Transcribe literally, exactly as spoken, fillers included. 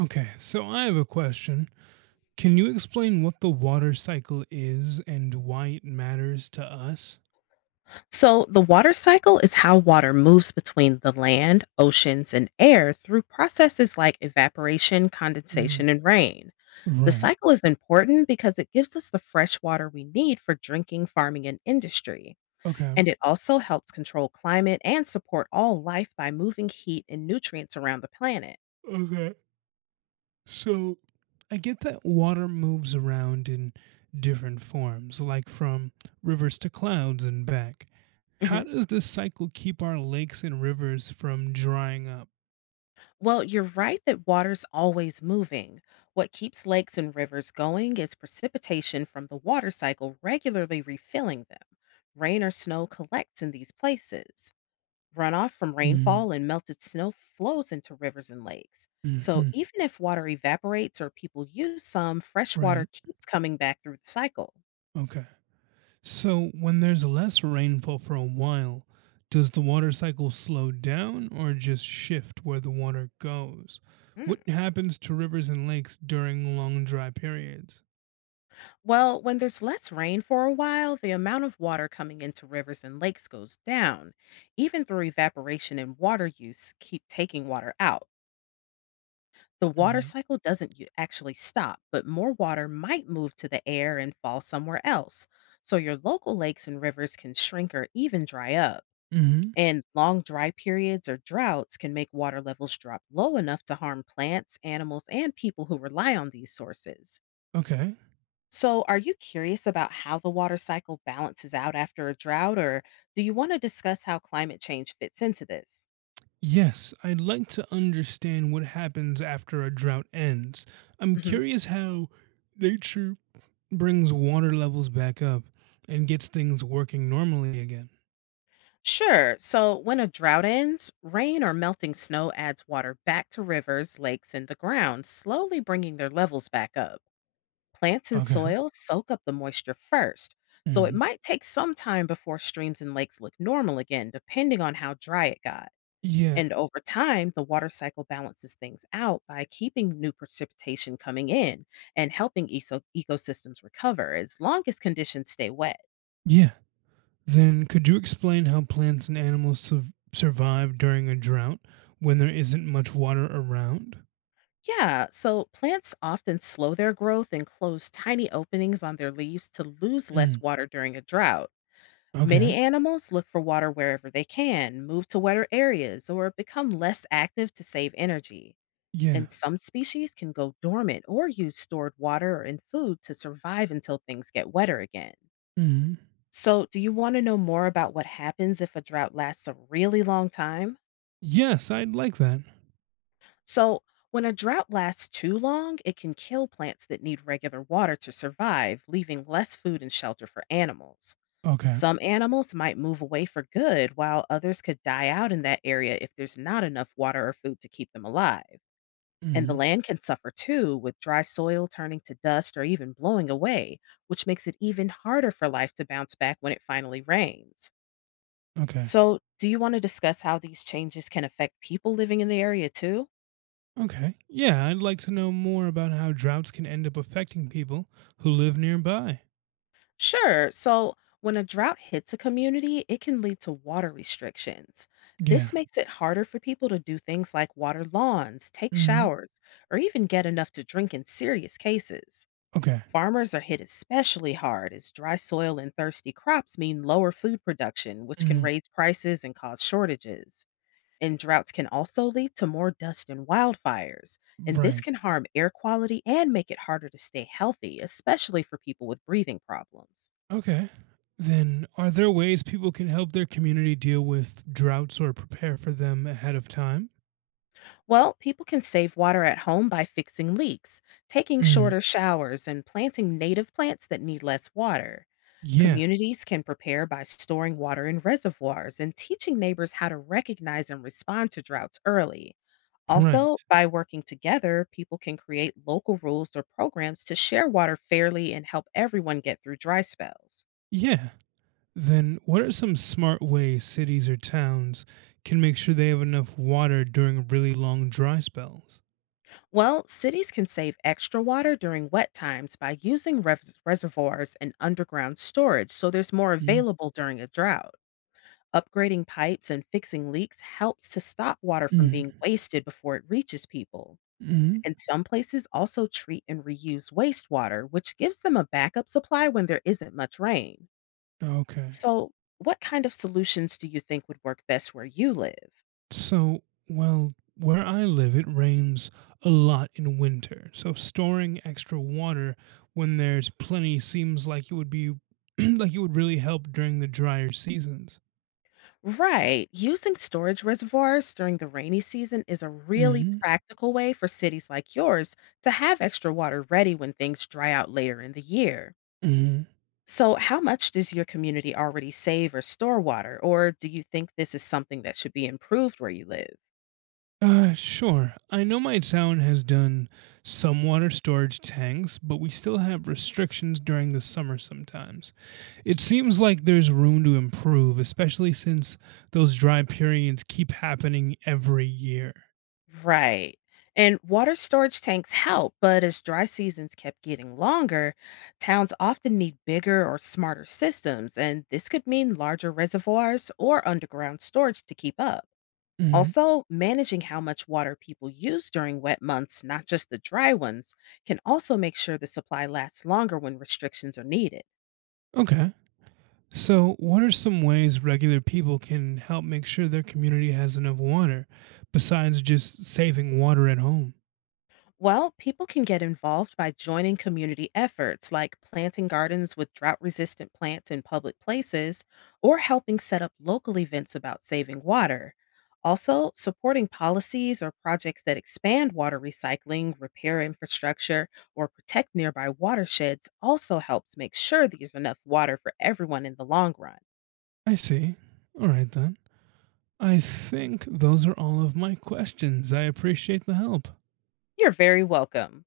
Okay, so I have a question. Can you explain what the water cycle is and why it matters to us? So, the water cycle is how water moves between the land, oceans, and air through processes like evaporation, Mm, condensation, and rain. The right. cycle is important because it gives us the fresh water we need for drinking, farming, and industry. Okay. And it also helps control climate and support all life by moving heat and nutrients around the planet. Okay. So I get that water moves around in different forms, like from rivers to clouds and back. How Mhm. does this cycle keep our lakes and rivers from drying up? Well, you're right that water's always moving. What keeps lakes and rivers going is precipitation from the water cycle regularly refilling them. Rain or snow collects in these places. Runoff from rainfall and melted snow flows into rivers and lakes. So Mm-hmm. even if water evaporates or people use some, fresh water Right. keeps coming back through the cycle. Okay. So, when there's less rainfall for a while, does the water cycle slow down or just shift where the water goes? Hmm. What happens to rivers and lakes during long dry periods? Well, when there's less rain for a while, the amount of water coming into rivers and lakes goes down. Even through evaporation and water use, keep taking water out. The water cycle doesn't u- actually stop, but more water might move to the air and fall somewhere else. So your local lakes and rivers can shrink or even dry up. Mm-hmm. And long dry periods or droughts can make water levels drop low enough to harm plants, animals, and people who rely on these sources. Okay. So, are you curious about how the water cycle balances out after a drought, or do you want to discuss how climate change fits into this? Yes, I'd like to understand what happens after a drought ends. I'm hmm curious how nature brings water levels back up and gets things working normally again. Sure. So, when a drought ends, rain or melting snow adds water back to rivers, lakes, and the ground, slowly bringing their levels back up. Plants and Okay. soil soak up the moisture first, so it Mhm. might take some time before streams and lakes look normal again, depending on how dry it got. Yeah. And over time, the water cycle balances things out by keeping new precipitation coming in and helping eco- ecosystems recover as long as conditions stay wet. Yeah. Then, could you explain how plants and animals su- survive during a drought when there isn't much water around? Yeah, so plants often slow their growth and close tiny openings on their leaves to lose less Mm. water during a drought. Many Okay. animals look for water wherever they can, move to wetter areas, or become less active to save energy. Yeah. And some species can go dormant or use stored water and food to survive until things get wetter again. Mm. So, do you want to know more about what happens if a drought lasts a really long time? Yes, I'd like that. So, when a drought lasts too long, it can kill plants that need regular water to survive, leaving less food and shelter for animals. Okay. Some animals might move away for good, while others could die out in that area if there's not enough water or food to keep them alive. And the Mm. land can suffer too, with dry soil turning to dust or even blowing away, which makes it even harder for life to bounce back when it finally rains. Okay. So, do you want to discuss how these changes can affect people living in the area too? Okay. Yeah, I'd like to know more about how droughts can end up affecting people who live nearby. Sure. So, when a drought hits a community, it can lead to water restrictions. Yeah. This makes it harder for people to do things like water lawns, take Mm. showers, or even get enough to drink in serious cases. Okay. Farmers are hit especially hard as dry soil and thirsty crops mean lower food production, which can Mm. raise prices and cause shortages. And droughts can also lead to more dust and wildfires. And this Right. can harm air quality and make it harder to stay healthy, especially for people with breathing problems. Okay. Then, are there ways people can help their community deal with droughts or prepare for them ahead of time? Well, people can save water at home by fixing leaks, taking Mm. shorter showers, and planting native plants that need less water. Yeah. Communities can prepare by storing water in reservoirs and teaching neighbors how to recognize and respond to droughts early. Also, Right. by working together, people can create local rules or programs to share water fairly and help everyone get through dry spells. Yeah. Then what are some smart ways cities or towns can make sure they have enough water during really long dry spells? Well, cities can save extra water during wet times by using res- reservoirs and underground storage so there's more Mm. available during a drought. Upgrading pipes and fixing leaks helps to stop water from Mm. being wasted before it reaches people. Mm. And some places also treat and reuse wastewater, which gives them a backup supply when there isn't much rain. Okay. So, what kind of solutions do you think would work best where you live? So, well, where I live, it rains a lot in winter. So storing extra water when there's plenty seems like it would be like it would really help during the drier seasons. Right. Using storage reservoirs during the rainy season is a really Mm. practical way for cities like yours to have extra water ready when things dry out later in the year. So, how much does your community already save or store water, or do you think this is something that should be improved where you live? Uh, sure. I know my town has done some water storage tanks, but we still have restrictions during the summer sometimes. It seems like there's room to improve, especially since those dry periods keep happening every year. Right. And water storage tanks help, but as dry seasons kept getting longer, towns often need bigger or smarter systems, and this could mean larger reservoirs or underground storage to keep up. Hmm. Also, managing how much water people use during wet months, not just the dry ones, can also make sure the supply lasts longer when restrictions are needed. Okay. So, what are some ways regular people can help make sure their community has enough water, besides just saving water at home? Well, people can get involved by joining community efforts like planting gardens with drought resistant plants in public places or helping set up local events about saving water. Also, supporting policies or projects that expand water recycling, repair infrastructure, or protect nearby watersheds also helps make sure there's enough water for everyone in the long run. I see. All right then. I think those are all of my questions. I appreciate the help. You're very welcome.